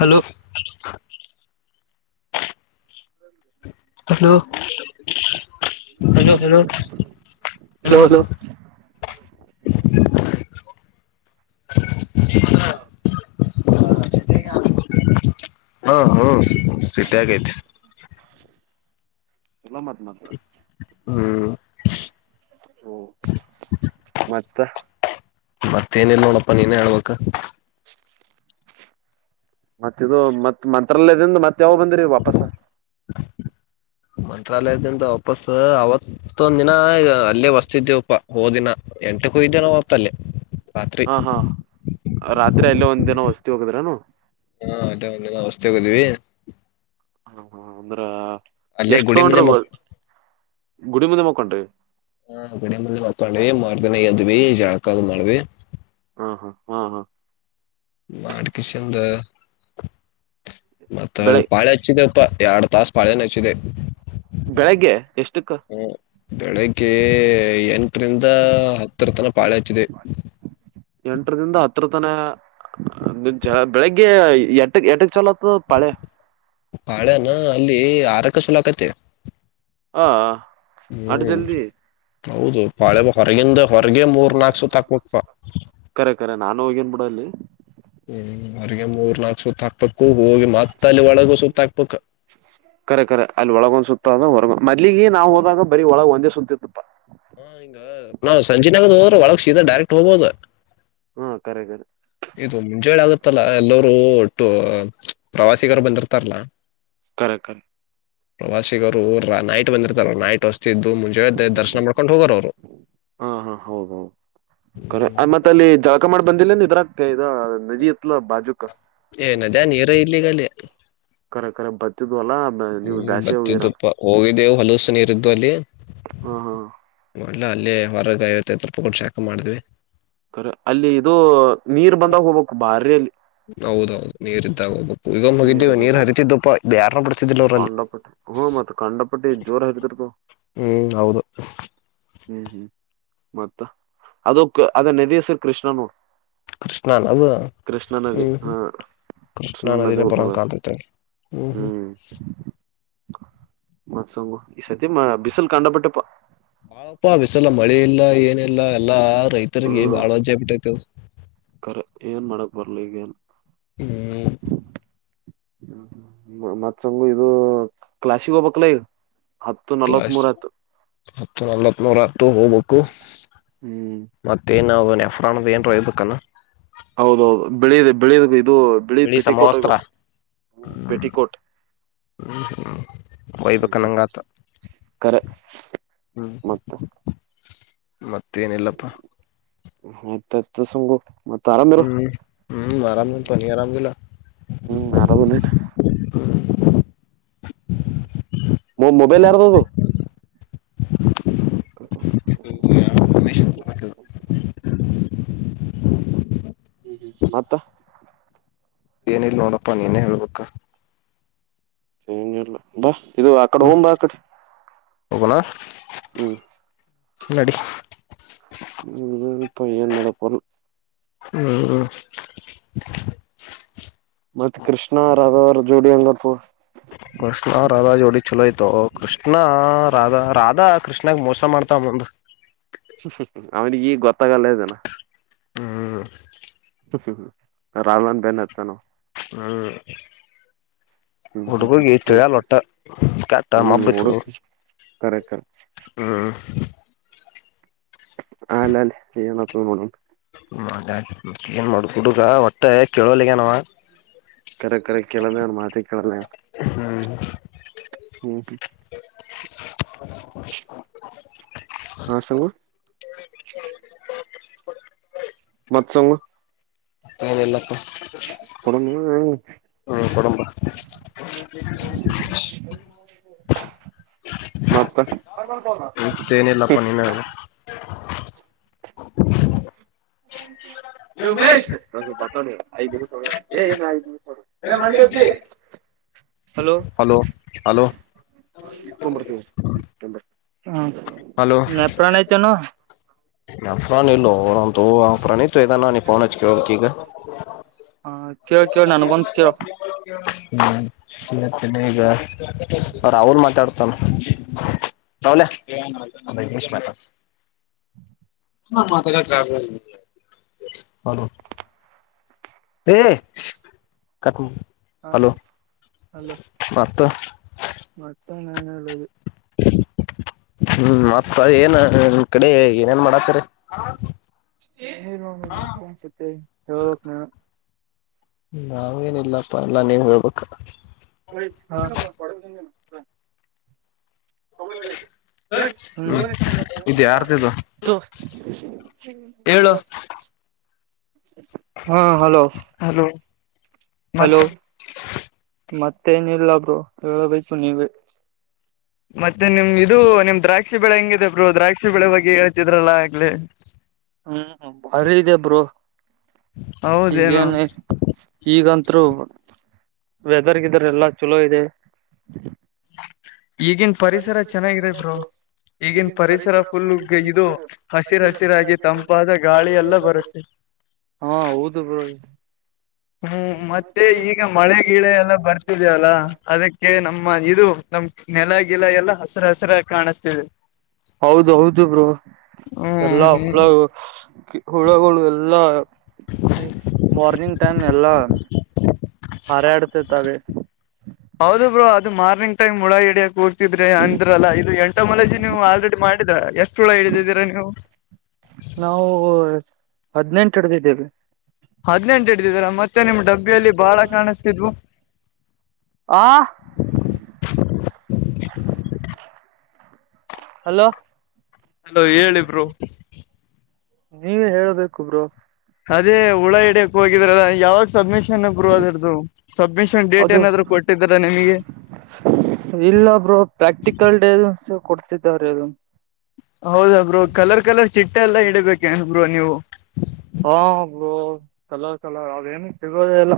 Hello hello hello hello hello hello hello [inaudible] hello hello set [unintelligible] ಚಲೋ ಮಾತ್ ಮಾತ್ರ ಹ್ಮ ಹ್ಮ ಮತ್ತ ಮತ್ತೇಏನಿಲ್ಲ ನೋಡಪ್ಪಾ ನೀನೇ ಹೇಳ್ಬೇಕ ಮತ್ತ ಇದು ಮತ್ ಮಂತ್ರಾಲಯದಿಂದ ಮತ್ತತ್ ಯಾವ ಬಂದ್ರೀ ಓಪಸ್ ಮಂತ್ರಾಲಯದಂತ ವಪಸ್ ಆವ್ ಮತ್ತೊಂದ ದಿನ ಅಲ್ಲೇ ವಸ್ತಿದ್ದೇವಪ್ಪಾ ಹ ಓದಿನ ಎಂಟಕ್ಕೂಯ್ದನ ಹ್ತಲ್ಲಿ ರಾತ್ರಿ ಹಾ ಹಾ ರಾತ್ರಿ ಅಲ್ಲೇ ಒಂದು ದಿನ ವಸ್ತಿ ಹೋಗದ್ರನು ಹಾ ಅದೇ ಮಂದ ಹೊಸ್ತಿ ಹದಿವವಿ ಹಾ ಹಾ ಅಂದ್ರ ಅಲ್ಲೇ ಎಷ್ಟ್ ಗುಡಿ ತಗೊಂಡ್ರಿ ಮುಂದೆ ಮಕ್ ಗುಡಿ ಮುಂದೆ ಮುಕೊಂಡ್ರಿ ಹಾ ಗಡಿ ಮಂದಿ ಮಕೊಂಡ್ವಿ ಮಾಡ್ದನ ಎದ್ವಿ ಜಾಳಕದ ಮಾಡ್ವಿ ಹ ಹಾ ಹಾ ಹಾ ಮಾಡಡ್ಕಿಶಂದ-----ಮತ್ತ ಬೆಳೆ ಪಾಳ ಹಚ್ಚಿದೆ ಅಪ್ಪ ಎರಡು ತಾಸ ಪಾಳೆಚ್ಚಿದೆ ಬೆಳಿಗ್ಗೆ ಎಷ್ಟಕ್ಕ. ಹ ಬೆಳಿಗ್ಗೆ ಎಂಟರಿಂದ ಹತ್ತರ ತನ ಪಾಳೆ ಹಚ್ಚಿದೆ. ಎಂಟ್ರ ದಿಂದ ಹತ್ರ ತನ [unintelligible] ಬೆಳಿಗ್ಗೆ ಎ [unintelligible] ಎಟೆಕ್ ಚಲೋ [unintelligible] ಪಾಳೆ ಪಾಳ್ಯಾನ ಅಲ್ಲಿ ಆರಕ ಸುಲಕತೆ ಹ ಹ್ಮ ಅಟ ಜಲ್ದಿ ಹೌದು ಬಾಳೆ ಹೊರಗಿಂದ ಹೊರಗೆ ಮೂರ್ ನಾಲ್ಕ್ ಸುತ್ ಹಾಕಬೇಕಕ್ಪ್ ಕರೆ ಕರೆ ನಾನು ಹೋಗೇನ್ ಬಿಡ ಅಲ್ಲಿ ಹ್ಮ ಹೊರಿಗೆ ಮೂರ್ ನಾಲ್ಕ್ ಸೂತ್ ಹಾಕ್ಬೇಕು ಹೋಗಿ ಮತ್ತ ಅಲ್ಲಿ ಒಳಗ ಸೂತ್ತ ಹಾಕ್ಬೇಕ್ ಕರೆ ಖರೆ ಅಲ್ಲಿ ಒಳಗೊಂದ್ ಸುತ್ತ ಹೊರಗ ಮದ್ಲಿಗೆ ನಾವು ಹೋದಾಗ ಬರೀ ಒಳಗ ಒಂದೇ ಸುತ್ತ ಇತ್ತಪ [unintelligible] ಸಂಜೆನಾಗದ ಹೋದ್ರ ಒಳಗ್ ಸಿದಾ ಡೈರೆಕ್ಟ್ ಹೋಗಬಹದು ಹಾ ಕರೆ ಕರೆ ಇದು ಮುಂಜಳೆ ಆಗುತ್ತಲ್ಲಾ ಎಲ್ಲರು ಒಟ್ಟು ಪ್ರವಾಸಿಗರು ಬಂದಿರ್ತಾರಲ್ಲ. ಕರೆ ಕರೆ ಪ್ರವಾಸಿಗ ಅವ ನೈಟ್ ಬಂದಿರ್ತಾರ ನೈಟ್ ಹೊಸ್ತಿದ್ದು ಮುಂಜಾನೇ ದರ್ಶನ ಮಾಡ್ಕೊಂಡು ಹೋಗೋರು ಅವರು ಹಾ ಹಾ ಹೌದ ಹೌದು ಕರೆಟ್ ಮತ್ತ ಅಲ್ಲಿ ಜಳಕ ಮಾಡ್ ಬಂದಿಲ್ಲೇನು ಇದ್ರ ಇದ ನದಿ ಎತ್ಲ ಬಾಜುಕ ಏನ ನದಿಯಾಗ ನೀರ ಇಲ್ಲಿಗಲ್ಲಿ ಕರೆಖರೆ ಬತ್ತಿದ್ವಲ್ಲಾ ನೀವು ಹ್ಮ್ ಬ್ಯಾಸಿಗೆ ಹೋಗಿರನ್ ಬತ್ತಿದ್ವಪ್ಪ ಹೋಗಿದ್ದೇವು ಹೊಲಾಸ್ ನೀರಿದ್ದು ಅಲ್ಲಿ ಹಾ ಹಾ ನಲ್ಲ ಅಲ್ಲೇ ಹೊರಗಾ ಹತ್ತು ರೂಪಾಯ ಕೊಟ್ಟ ಜಳಕ ಮಾಡಿದ್ವಿ ಅಲ್ಲಿ ಇದು ನೀರ್ ಬಂದಾಗ ಹೋಗ್ಬೇಕು ಬಾರಿ ಅಲ್ಲಿ ಹೌದೌದು ನೀರ್ ಇದಾಗ ಹೋಗ್ಬೇಕು ಈಗ ಮಗಿದ್ದ ನೀರ್ ಹರಿತಿದ್ದಪ್ಪಾ ಯಾರ್ನ ಬಿಡ್ತಿದಿಲ್ಲ ನೋಡು ಕಾಂಡಪಟ್ಟಿ ಹ್ಮ ಮತ್ತ ಕಂಡಪಟ್ಟಿ ಜೋರಗ್ ಹಿಡಿದರ್ಗನು ಹ್ಮ್ ಹೌದು ಹ್ಮ್ ಹ್ಮ್ ಮತ್ತ ಅದುಕ್ಕ ಅದ ನದಿ ಹೆಸರು ಕೃಷ್ಣ ನೋಡ್ ಕೃಷ್ಣ ನದು ಕೃಷ್ಣ ನದಿ ಹ್ಮ್ ಹಾ ಹ್ಮ್ [unintelligible] ಕೃಷ್ಣಾ ನದಿ ನದಿನೇ ಬರಂಗ ಬಂತದಲ್ಲ ಕಾಣ್ತೈತೆ ಹ್ಮ್ ಮತ್ಸಂಗು ಈ ಸತಿ ಬಿಸಿಲು ಕಂಡ ಪಟ್ಟಿಪ. ಬಾಳಪ ಬಿಸಲ ಮಳೆ ಇಲ್ಲ ಏನಿಲ್ಲ ಎಲ್ಲಾ ರೈತರಿಗೆ ಹ್ಮ್ ಬಾಳ ಅಜ್ಜೆ ಬಿಟ್ಟೈತವು ಕರೆ ಏನ್ ಮಾಡಕ್ ಬರ್ಲಿ ಈಗೇನ್ ಹ್ಮ ಹ ಮತ್ತ್ಸಂಗು ಇದು ಕ್ಲಾಸಿಗೆ ಹೋಗಬೇಕೀಲೆ. [unintelligible] [unintelligible] ಹೋಗಬೇಕು ಹ್ಮ್ ಮತ್ತೇನ ಅವುದು ನೆಫ್ರಾನ್ ಏನ್ ಏನಾರಾ ಹೇಳ್ಬೇಕ್ ಹೌದೌದು ಬೆಳಿದೆ ಬೆಳಿ ಇದು ಬೆಳಿ ಬಿಳಿ ಪೆಟಿಕೋಟ್ ಸಮವಸ್ತ್ರ ಇಗ್ಬೇಕು ಪೆಟಿಕೋಟ್ ಹ್ಮ್ ಹ್ಮ್ ಹ್ಮ್ ಹ್ಮ್ ಹ್ಮ್ ವೈಬೇಕನಂಗತ ಕರೆ ಹ್ಮ್ ಮತ್ತ ಮತ್ತೇನಿಲ್ಲಪ್ಪಾ [unintelligible] [unintelligible] ಹಾತ್ತ ಸಂಗು ಮತ್ತ ಆರಾಮಿರು ಹ್ಮ್ ಹ್ಮ್ ಆರಾಮ್ದ ಪ ನಿ ಆರಾಮ್ದಿಲ್ಲ ಹ್ಮ್ ಆರಾಮ್ ಅದೀನಿ ಹ್ಮ್ ಮ ಮೊಬೈಲ್ ಯಾರದ್ ಅದು ಕಲ್ಕೊಂಡು ಮತ್ತ. ಏನಿಲ್ಲ ನೋಡಪಾ ನೀನೇ ಹೇಳ್ಬೇಕ. ಹ್ಮ ಮತ್ತ ಇದು ಆಕಡೆ ಹ್ಮ ಹೋಗೂನು ಬಾ ಆಕಡೆ. ಹೋಗೋಣ ನಡಿ. ಹ್ಮ್ ಹ್ಮ ಪ್ ಏನ್ ಮಾಡಾಕ ಬರತ್ತ. [unintelligible] ಮತ್ತ್ ಕೃಷ್ಣರಾಧಾರ ಜೋಡಿ ಹೆಂಗೈತಿ. ಕೃಷ್ಣರಾಧಾ ಜೋಡಿ ಚಲೋ ಅಯ್ತೋ ಕೃಷ್ಣ ರಾಧಾ ರಾಧಾ ಕೃಷ್ಣಾಗ ಮೋಸಾ ಮಾಡ್ತಾಳ ಮುಂದ. ಅವನಿಗೀಗ ಗೊತ್ತಾಗಲ್ಲ ಇದನ. ಹ್ಮ್. ರಾಧಾನ್ ಬೆನ್ನ ಹತ್ತ್ಯಾನ ಅವ. ಹ್ಮ. ಹ್ಮ್ ಹ್ಮ್ ಹುಡುಗಗಿ ಹ್ಮ್ ತಿಳ್ಯಾಲ ಒಟ್ಟ ಕೆಟ್ಟ ಮಬ್ಬತಿ ಹುಡುಗ. ಕರೆಕ್ಟ್. ಹ್ಮ್. ಆಮೇಲ್ ಏನ್ ಅತಿ ನೋಡೂನು. ಮಾಡ್ಲಿ ಮಾಡ್ಲಿ ಏನ್ ಮಾಡತಿ ಹುಡುಗ ಒ ಟ್ಟೆ ಕೇಳಲ್ಲಗ್ಯಾನ ಅವಾ. ಕರೆ ಕರೆ ಕೇಳಲ್ಲಗ್ಯಾನ ಮಾತೆ ಕೇಳಲ್ಲಗ್ಯಾನ ಹ್ಮ್. ಹ ಹ. [unintelligible] ಹಾ ಸಂಗು. ಮತ್ತ ಸಂಗು. ಏನಿಲ್ಲಪ್ಪ ಕೊಡ ನಿ ಈಕಡೆ ಬಾ. [unintelligible] ಮತ್ತ. ಮತ್ತೇನಿಲ್ಲಪಾ ನೀನೇ ಹೇಳ್ಬೇಕ್. ಎ ಉಮೇಶ್. [unintelligible] ಹಲೋ ತೊಂಬರ್ತಿ ಹ್ಮ್ ತೊಂಬಾ. ಹ್ಮ ಹಲೋ ನಿಮ್ಮ್ ಅಪ್ಪನ ಚನ್ನು. ಮತ್ತ್ಯಾನ್ ಇಲ್ಲೋ ನಮ್ಮ [unintelligible] ಪ್ರನು ತೊದಾತನ ಫೋನ್ ಹಚ್ಚಿ ಕೇಳ್ಬೇಕ ಈಗ. ಹ ಕೇಳ ಕೇಳ ನನಗೊಂದ್ ಕೇಳ. ಹ್ಮ್ ಮತ್ತ ಈಗ ಸರ್ ಅವರ ಮಾತಾಡ್ತಾರ. ತ್ತೇನ್ ಒಂದ್ ಐದ್ ನಿಮಿಷ ಮಾತಾಡ. ಹಾ ಮಾತಾಡಾಕ ಯಾರ್ ಇಲ್ರಿ ಹಲೋ. ಎ ಕಟ್ ಮಾಡು ಹಲೋ ಮತ್ತ. ಮತ್ತೇನ್ ಏನಿಲ್ಲ ಇಲ್ಲಿ. ಹ್ಮ್ ಮತ್ತ ಏನ್ ನಿನ್ ಕಡೆ ಏನೇನ್ ಮಾಡಾತ್ತರಿ. [unintelligible] ಹೇಳ್ಬೇಕ್ ನೀವ ನಾವ ಏನಿಲ್ಲಪ್ಪ ಎಲ್ಲಾ ನೀವ ಹೇಳ್ಬೇಕು. ಹಾ [unintelligible] ಹ್ಮ ಇದು ಯಾರ್ದಿದು ಹೇಳು [unintelligible] ಹಾ ಹಲೋ. ಹಲೋ. ಹಲೋ ಮತ್ತೆ ಮತ್ತೇನಿಲ್ಲಗು ಹೇಳಬೇಕು ನೀವೇ, ಮತ್ತೆ ನಿಮ್ ಇದು ನಿಮ್ ದ್ರಾಕ್ಷಿ ಬೆಳೆ ಹೆಂಗಿದೆ ಬ್ರೋ ದ್ರಾಕ್ಷಿ ಬೆಳೆ ಬಗ್ಗೆ ಹೇಳ್ತಿದ್ರಲ್ಲಾ ಆಗ್ಲೇ. ಹ್ಮ್ ಬಾರಿ ಇದೆ ಬ್ರೋ. ಹೌದೇನು ಈಗೇನ್ ನೈಸ್ ಈಗಂತ್ರು ವೆದರ್ ಗಿದರ್ ಎಲ್ಲಾ ಚಲೋ ಇದೆ. ಈಗಿನ್ ಪರಿಸರ ಚೆನ್ನಾಗಿದೆ ಬ್ರೋ. ಈಗಿನ ಪರಿಸರ ಫುಲ್ ಇದು ಹಸಿರು ಹಸಿರಾಗಿ ತಂಪಾದ ಗಾಳಿ ಎಲ್ಲ ಬರುತ್ತೆ. ಹಾ ಹೌದು ಬ್ರೋ. ಹ್ಮ್ ಮತ್ತೆ ಈಗ ಮಳೆ ಗೀಳೆ ಎಲ್ಲ ಬರ್ತಿದೆಯಲ್ಲಾ ಅದಕ್ಕೆ ನಮ್ಮ ಇದು ನಮ್ ನೆಲ ಗಿಲ ಎಲ್ಲಾ ಹಸಿರು ಹಸಿರಾಗಿ ಕಾಣಿಸ್ತಿದೆ. ಹೌದೌದು ಬ್ರೋ ಹ್ಮ್ ಎಲ್ಲಾ ಹ್ಮ್ ಹುಳ ಹುಳಗಳು ಎಲ್ಲಾ. ಮಾರ್ನಿಂಗ್ ಟೈಮ್ ಎಲ್ಲ ಹಾರಾಡ್ತಿರ್ತವೆ. ಹೌದು ಬ್ರೋ ಅದು ಮಾರ್ನಿಂಗ್ ಟೈಮ್ ಒಳಹಿಡಿಯಕ್ ಹೋಗಿ. ತಿದ್ರೆ ಅಂದ್ರಲ್ಲ ಇದು ಎಂಟೋ ಮಲಜಿ ನೀವು ಆಲ್ರೆಡಿ ಮಾಡಿದ್ರ ಎಷ್ಟು ಹುಳ ಹಿಡಿದಿದ್ದೀರಾ ನೀವು. ನಾವು ಹದ್ನೆಂಟು ಹಿಡಿದಿದ್ದೀವಿ. ಹದಿನೆಂಟು ಹಿಡಿದಿದ್ದೀರಾ ಮತ್ತೆ ನಿಮ್ ಡಬ್ಬಿಯಲ್ಲಿ ಬಾಳ ಕಾಣಿಸ್ತಿದ್ವು. ಆ ಹಲೋ ಹಲೋ ಹೇಳಿಬ್ರೋ. ನೀವೇ ಹೇಳಬೇಕು ಬ್ರೋ. ಅದೇ ಹುಳ ಹಿಡಿಯೋಕ್ ಹೋಗಿದ್ರಲ್ಲ ಯಾವಾಗ ಸಬ್ಮಿಷ್ ನನ್ನ ಗುರುವ ದೊಡ್ದು ಸಬ್ಮಿಷನ್ ಡೇಟ್ ಏನಾದ್ರು ಕೊಟ್ಟಿದ್ದರಾ ನಿಮಗೆ. ಇಲ್ಲಬ್ರೋ ಪ್ರಾಕ್ಟಿಕಲ್ ಡೇ ಇನ್ಸು ಕೊಡ್ತಿದ್ದಾರೆ. ಹೌದ ಬ್ರೋ ಕಲರ್ ಕಲರ್ ಚಿಟ್ಟೆ ಎಲ್ಲ ಹಿಡಿಬೇಕೆನ್ ಬ್ರೋ ನೀವು. ಹ ಬ್ರೋ ಕಲರ್ ಕಲರ್ ಅವೇನು ಸಿಗೋದೆ ಇಲ್ಲ.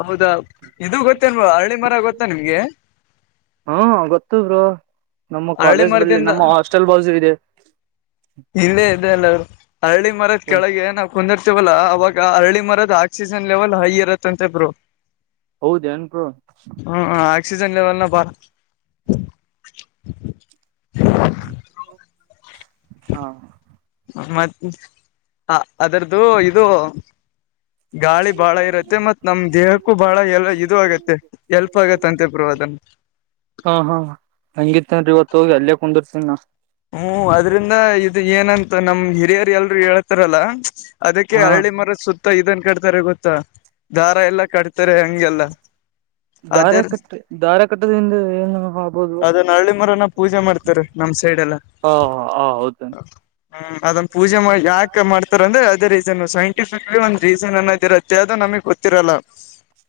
ಅಬುದಾಬ್ ಇದು ಗೊತ್ತಿಲ್ವಾ ಹಳ್ಳಿ ಮರ ಗೊತ್ತಾ ನಿಮ್ಗೆ. ಹ್ಮ ಗೊತ್ತು ಬ್ರೋ ನಮ್ಮ ಅರಳಿ ಕಾಲೇಜ್ ಬಲ್ಲಿ ಮರದಿಂದ ನಮ್ಮ ಹಾಸ್ಟೆಲ್ ಬಾಜು ಇದೆ. ಇಲ್ಲೇ ಇದ್ವಲ್ಲ ಅವರು ಅರಳಿ ಮರದ ಕೆಳಗೆ ನಾವು ಕುಂದಿರ್ತೇವಲ್ಲ ಅವಾಗ್ ಈಗ ಅರಳಿ ಮರದ ಆಕ್ಸಿಜನ್ ಲೆವೆಲ್ ಹೈ ಇರುತ್ತಂತೆ ಬ್ರೋ. ಹೌದ ಏನ್ ಬ್ರೋ. ಹ್ಮ್ ಹ್ಮ್ ಆಕ್ಸಿಜನ್ ಲೆವೆಲ್ನ ಬಾರೋ. ಹಾ ಮತ್ ಇದು ಅದ್ರುದು ಇದು. ಗಾಳಿ ಬಾಳ ಇರುತ್ತೆ ಮತ್ ನಮ್ ದೇಹಕ್ಕೂ ಬಾಳ ಎಲ್ಲ ಇದು ಆಗುತ್ತೆ. ಹೆಲ್ಪ್ ಆಗುತ್ತೆ ಅಂತೆ ಬ್ರೋ ಅದನ್ನು ಹಾ ಹಾ ಹೆಂಗಿರ್ತಾಂದ್ರಿ ಇವತ್ತು ಅಲ್ಲೇ ಕುಂದಿರ್ತೇನ. ಹು ಅದ್ರಿಂದ ಇದು ಏನಂತ ನಮ ಹಿರಿಯರ್ ಎಲ್ಲರೂ ಹೇಳ್ತಾರಲ್ಲ ಅದಕ್ಕೆ ಹಾ ಅರಳಿ ಮರದ ಸುತ್ತ ಇದನ್ ಕಟ್ತಾರೆ ಗೊತ್ತಾ ದಾರ ಎಲ್ಲಾ ಕಟ್ತಾರೆ ಹಂಗೆಲ್ಲ. ಧಾರೆ ಅದ್ರ ಕಟ್ಟಿ ಧಾರಕಟ್ಟುವುದರಿಂದ ಏನು ಆಬೋದು. ಅದುನ್ನ ಅರಳಿ ಮರನೊ ಪೂಜೆ ಮಾಡ್ತಾರೆ ನಮ್ ಸೈಡ್ ಎಲ್ಲ. ಹಾ ಹ ಹ ಹೌದ. ಹ್ಮ ಅದನ್ನ ಪೂಜೆ ಮಾಡ ಯಾಕೆ ಮಾಡ್ತಾರೆ ಅಂದ್ರೆ ಅದೇ ರೀತಿ ತೆನು ಸೈಂಟಿಫಿಕ್ಲಿ ಒಂದು ರೀಸನ್ ಅನ್ನೋದ್ ಇರುತ್ತೆ ಅದು ನಮಗೆ ಗೊತ್ತಿರಲ್ಲ.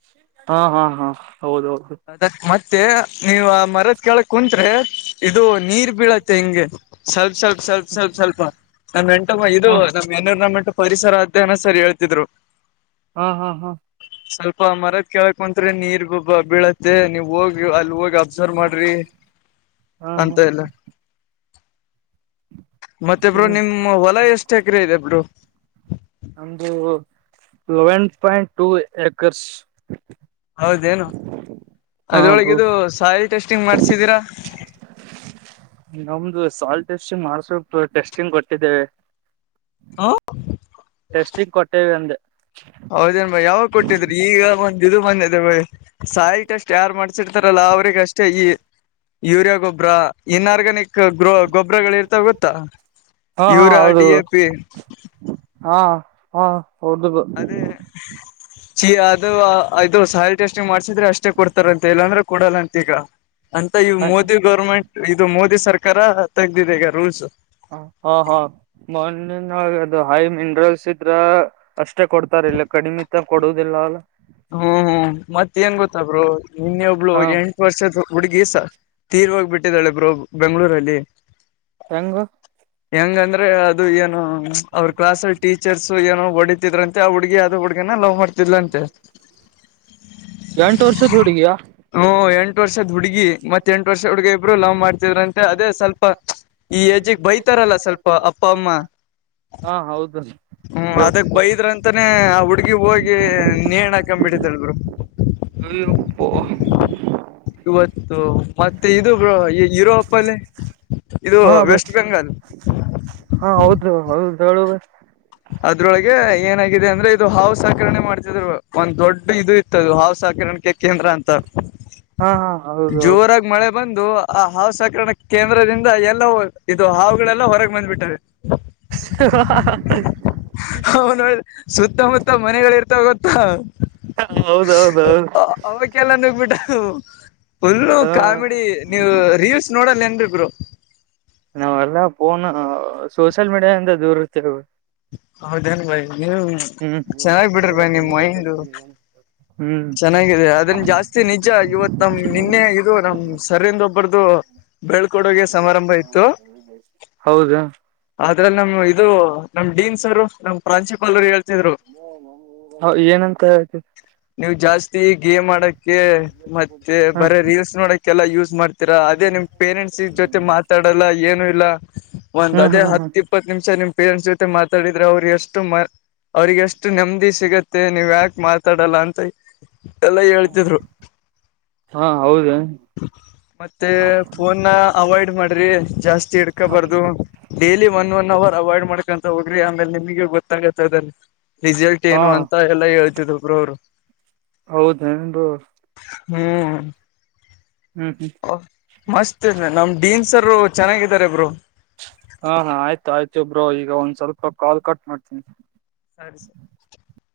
[inaudible] ಹಾ ಹಾ ಹಾ ಹೌದ ಹೌದು. ಅದಕ್ ಮತ್ತೆ ನೀವ ಮರದ ಕೇಳಕ್ ಕುಂತ್ರೆ ಇದು ನೀರ್ ಬೀಳತ್ತೆ ಹಿಂಗೆ. ಸ್ವಲ್ಪ ಸ್ವಲ್ಪ ಸ್ವಲ್ಪ ಸ್ವಲ್ಪ ಸ್ವಲ್ಪ ನಮ್ಮ ನಂಟಮ್ಮ ಇದು ಹಾ ನಮ್ ಮೆನ್ಯೂರ್ಮೆಂಟ್ ಪರಿಸರ ಅಧ್ಯಯನ ಸರ್ ಹೇಳ್ತಿದ್ರು. ಹಾ ಹಾ ಹಾ ಸ್ವಲ್ಪ ಮರದ ಕೇಳಕ್ ಅಂತ್ರೆ ನೀರ್ ಬ ಬೀಳತ್ತೆ ನೀವ್ ಹೋಗಿ ಅಲ್ಲಿ ಹೋಗಿ. ಅಬ್ಸರ್ವ್ ಮಾಡ್ರಿ ಹಾ ಹಾ ಹ್ಮ್ ಅಂತ ಎಲ್ಲಾ. ಮತ್ತೆ ಬ್ರೋ ನಿಮ್ ಹೊಲ ಎಷ್ಟು ಎಕರೆ ಇದೆ ಬ್ರೋ. ನಮ್ದು ಲೆವೆನ್ ಪಾಯಿಂಟ್ ಟು ಏಕರ್ಸ್. ಹೌದೇನು ಬ್ರೋ ಅದ್ರೊಳಗಿದು ಸಾಯಿಲ್ ಟೆಸ್ಟಿಂಗ್ ಮಾಡ್ಸಿದೀರಾ. ನಮ್ದು ಸಾಯಿಲ್ ಟೆಸ್ಟಿಂಗ್ ಮಾಡ್ಸಬೇಕ ಟೆಸ್ಟಿಂಗ್ ಕೊಟ್ಟಿದ್ದೇವೆ. ಹಾ ಟೆಸ್ಟಿಗೆ ಕೊಟ್ಟೇವಿ ಅಂದೇ. ಹೌದೇನ್ ಬಾಯಿ ಯಾವಾಗ ಕೊಟ್ಟಿದ್ರಿ ಈಗ ಬಂದ್ ಇದು ಬಂದಿದೆ ಬೈ ಸಸಾಯಿಲ್ ಟೇಸ್ಟ್ ಯಾರು ಮಾಡ್ಸಿರ್ತಾರಲ್ಲ ಅವ್ರಗೆ ಅಷ್ಟೇ ಈ ಯೂರಿಯಾ ಗೊಬರ ಇನ್ ಆರ್ಗ್ಯಾನಿಕ್. ಗೋ ಗೊಬ್ಬರಗಳ ಇರ್ತಾವ ಗೊತ್ತಾ ಹಾ ಹಾ ಯೂರಿಯ ಹೌದು ಡಿ ಎ ಪಿ. ಹಾ ಹಾ ಹೌದು. ಅದೇ [unintelligible] ಚೀ ಅದು ಇದು ಸಾಯಿಲ್ ಟೆಸ್ಟಿಂಗ್ ಮಾಡ್ಸಿದ್ರೆ ಅಷ್ಟೇ ಕೊಡ್ತಾರಂತೆ ಇಲ್ಲಾಂದ್ರೆ ಕೊಡಲ್ಲಂತ ಈಗ. ಅಂತ ಇವು ಮೋದಿ ಗೌರ್ಮೆಂಟ್ ಇದು ಮೋದಿ ಸರ್ಕಾರ ತೆಗ್ದಿದೆ ಈಗ ರೂಲ್ಸ್. ಹ ಹ ಹಾ ಮಣ್ಣಿನೊಳಗ ಅದು ಹೈ ಮಿನರಲ್ಸ್ ಇದ್ರ. ಅಷ್ಟೇ ಕೊಡ್ತಾರ ಇಲ್ಲ ಕಡಿಮಿತ ಕೊಡುದಿಲ್ಲ ಅವಲ್ಲ. ಹ್ಮ್ ಹ್ಮ್ ಮತ್ತ ಏನ್ ಗೊತ್ತ ಬ್ರೋ ನಿನ್ನೆ ಒಬ್ಳು ಹಾ ಎಂ ಟು ವರ್ಷದ ಹುಡುಗಿ ಸ ತೀರ್ ಹೋಗಿ ಬಿಟ್ಟಿದಾಳೆ ಬ್ರೋ ಬೆಂಗ್ಳೂರಲ್ಲಿ. ಹೆಂಗೋ ಹೆಂಗಂದ್ರೆ ಅದು ಏನೋ. ಅವ್ರ ಕ್ಲಾಸ್ಲ್ಲೀ ಟೀಚರ್ಸ್ ಏನೋ ಹೊಡಿತಿದ್ರಂತೆ ಆ ಹುಡ್ಗಿ ಯಾವದೋ ಹುಡ್ಗನ ಲವ್ ಮಾಡ್ತಿದ್ ಅಂತೆ. ಎಂಟು ವರ್ಷದ ಹುಡುಗಿಯಾ. ಹ್ಮ್ ಎಂಟ್ ವರ್ಷದ ಹುಡ್ಗಿ ಮತ್ ಎಂಟು ವರ್ಷ ಹುಡುಗ ಇಬ್ಬರು ಲವ್ ಮಾಡ್ತಿದ್ರ ಅಂತೇ. ಅ ಅದೇ ಸ್ವಲ್ಪ ಈ ಏಜಿಗೆ ಬೈತಾರಲ್ಲ ಸ್ವಲ್ಪ ಅಪ್ಪ ಅಮ್ಮ. ಹಾ ಹೌದ ಹ್ಮ್ ಅದಕ್ ಬೈದ್ರಂತಾನೇ ಆ ಹುಡ್ಗಿ ಹೋಗಿ ನೇಣ ಹಾಕೊಂಡುಬಿಟ್ಟಿದಾಳೆ ಬ್ರೋ. ಹೇ ಯಪ್ಪೊ. ಇವತ್ತು ಮತ್ತೆ ಇದು ಬ್ರೋ ಯುರೋಪಲ್ಲಿ ಇದು ಹಾ ಬ ವೆಸ್ಟ್ ಬೆಂಗಾಲ್. [unintelligible] ಹಾ ಹೌದು ಹೌದೇಳೋ ಬಾಯ್ ಅದ್ರೊಳಗೆ ಏನಾಗಿದೆ ಅಂದ್ರೆ ಇದು ಹಾವು ಸಾಕರಣೆ ಮಾಡ್ತಿದ್ರು ಒಂದ್ ದೊಡ್ಡ ಇದು ಇತ್ ತ್ತ ಹಾವು ಸಕರಣೆ ಕೇಂದ್ರ ಅಂತ ಹಾ ಹಾ ಹೌದು ಹೌದು ಜೋರಾಗ ಮಳೆ ಬಂದು. ಆ ಹಾವು ಸಕರಣ ಕೇಂದ್ರದಿಂದ ಎಲ್ಲ ಇದು ಹಾವುಗಳೆಲ್ಲ ಹೊರಗೆ ಬಂದ್ಬಿಟ್ಟಾದ್ದಾವೆ. [unintelligible] ಅವನು ಸುತ್ತಮುತ್ತ ಮನೆಗಳ ಇರ್ತಾವ ಗೊತ್ತಾ. ಹೌದೌದೌದು ಅವಕ್ಕೆಲ್ಲಾನ ನುಗ್ಗಿ ಬಿಟ್ಟವ ಅವು. ಫುಲ್ಲು ಹ ಕಾಮಿಡಿ ನೀವು ರೀಲ್ಸ್ ನೋಡಲ್ ಏನ್ ಬ್ರೋ. ನಾವೆಲ್ಲಾ ಫೋನ್ ಸೋಷಿಯಲ್ ಮೀಡಿಯಾಿಂದ ದೂರ ಇರ್ತೇವೆ ಹೌದೇನ್ ಭಾಯ ನೀವು ಚೆನ್ನಾಗ್ ಹ್ಮ ಬಿಡ್ರಿ ಬೈ ನಿಮ್ [unintelligible] ಮೈಂಡ್ [inaudible] ಚೆನ್ನಾಗಿದೆ ಅದ್ರನ್ನ ಜಾಸ್ತಿ ನಿಜ ಇವತ್ ನಮ ನಿನ್ನೆ ಇದು ನಮ್ ಸರಿಿಂದ ಒಬ್ಬರದು ಬೆಳ್ಕೋಡಗೆ ಸಮಾರಂಭ ಇತ್ತು ಹೌದ ಆದ್ರ ನಮ ಇದು ನಮ್ ಡೀನ್ ಸರ್ ನಮ್ ಪ್ರಾನ್ಸಿಪಾಲ್ ಅವರು ಹೇಳ್ತಿದ್ರು [unintelligible] ಹ ಏನಂತ ಹೇತು ನೀವು್ ಜಾಸ್ತಿ ಗೇಮ್ ಆಡಕ್ಕೆ ಮತ್ತೆ ಹ ಬರ ರೀಲ್ಸ್ ನೋಡಕ ಕ್ಕೆಲ್ಲ ಯೂಸ್ ಮಾಡ್ತೀರಾ ನಿಮ್ ಪೇರೆಂಟ್ಸ್ ಜೊತೆ ಹ್ಮ್ ಮಾತಾಡಲ್ಲ ಏನು ಇಲ್ಲ ಒಂದ್ ಹ್ಮ್ ಅದೇ ಹ್ಮ್ ಹತ್ತಿ ಇಪ್ಪತ್ತು ನಿಮಿಷ ನಿಮ್ ಪೇರೆಂಟ್ಸ್ ಜೊತೆ ಮಾತಾಡಿದ್ರ ಅವರು ಎಷ್ಟು ಅವ್ರಿಗೆ ಎಷ್ಟು ನೆಮ್ಮದಿ ಸಿಗತ್ತೆ ನೀವ್ ಯಾಕ ಮಾತಾಡಲ್ಲ ಅಂತ ಎಲ್ಲಾ ಹೇಳ್ತಿದ್ರು ಹಾ ಹೌದು ಮತ್ತೆ ಫೋನ್ ಅವಾಯ್ಡ್ ಮಾಡ್ರಿ ಜಾಸ್ತಿ ಹಿಡ್ಕೊಬಾರ್ದ daily one one hour avoid ಮಾಡ್ಕೊಂತ ಹೋಗ್ರಿ ಆಮೇಲೆ ನಿಮಗೆ ಗೊತ್ತಾಗತ್ತೆ ಅಲ್ಲಿ ರಫಿಸಲ್ಟ್ ಹಾ ಏನು ಅಂತ ಎಲ್ಲ ಹೇಳ್ತಿದ್ ಬ್ರೋ ಅವರು ಹೌದ ಏನು ಬ್ರೋ ಹ್ಮ್ ಹ್ಮ್ ಹ್ಮ್ ಮಸ್ತ್ ನಮ್ ಡೀನ್ ಸರ್ ಚೆನ್ನಾಗಿದ್ದಾರೆ ಬ್ರೋ ಹಾ ಹಾ ಆಯ್ತು ಆಯ್ತು ಬ್ರೋ ಈಗ ಒಂದ್ ಸ್ವಲ್ಪ ಕಾಲ್ ಕಟ್ ಮಾಡ್ತೀನಿ ಸರಿ ಸರಿ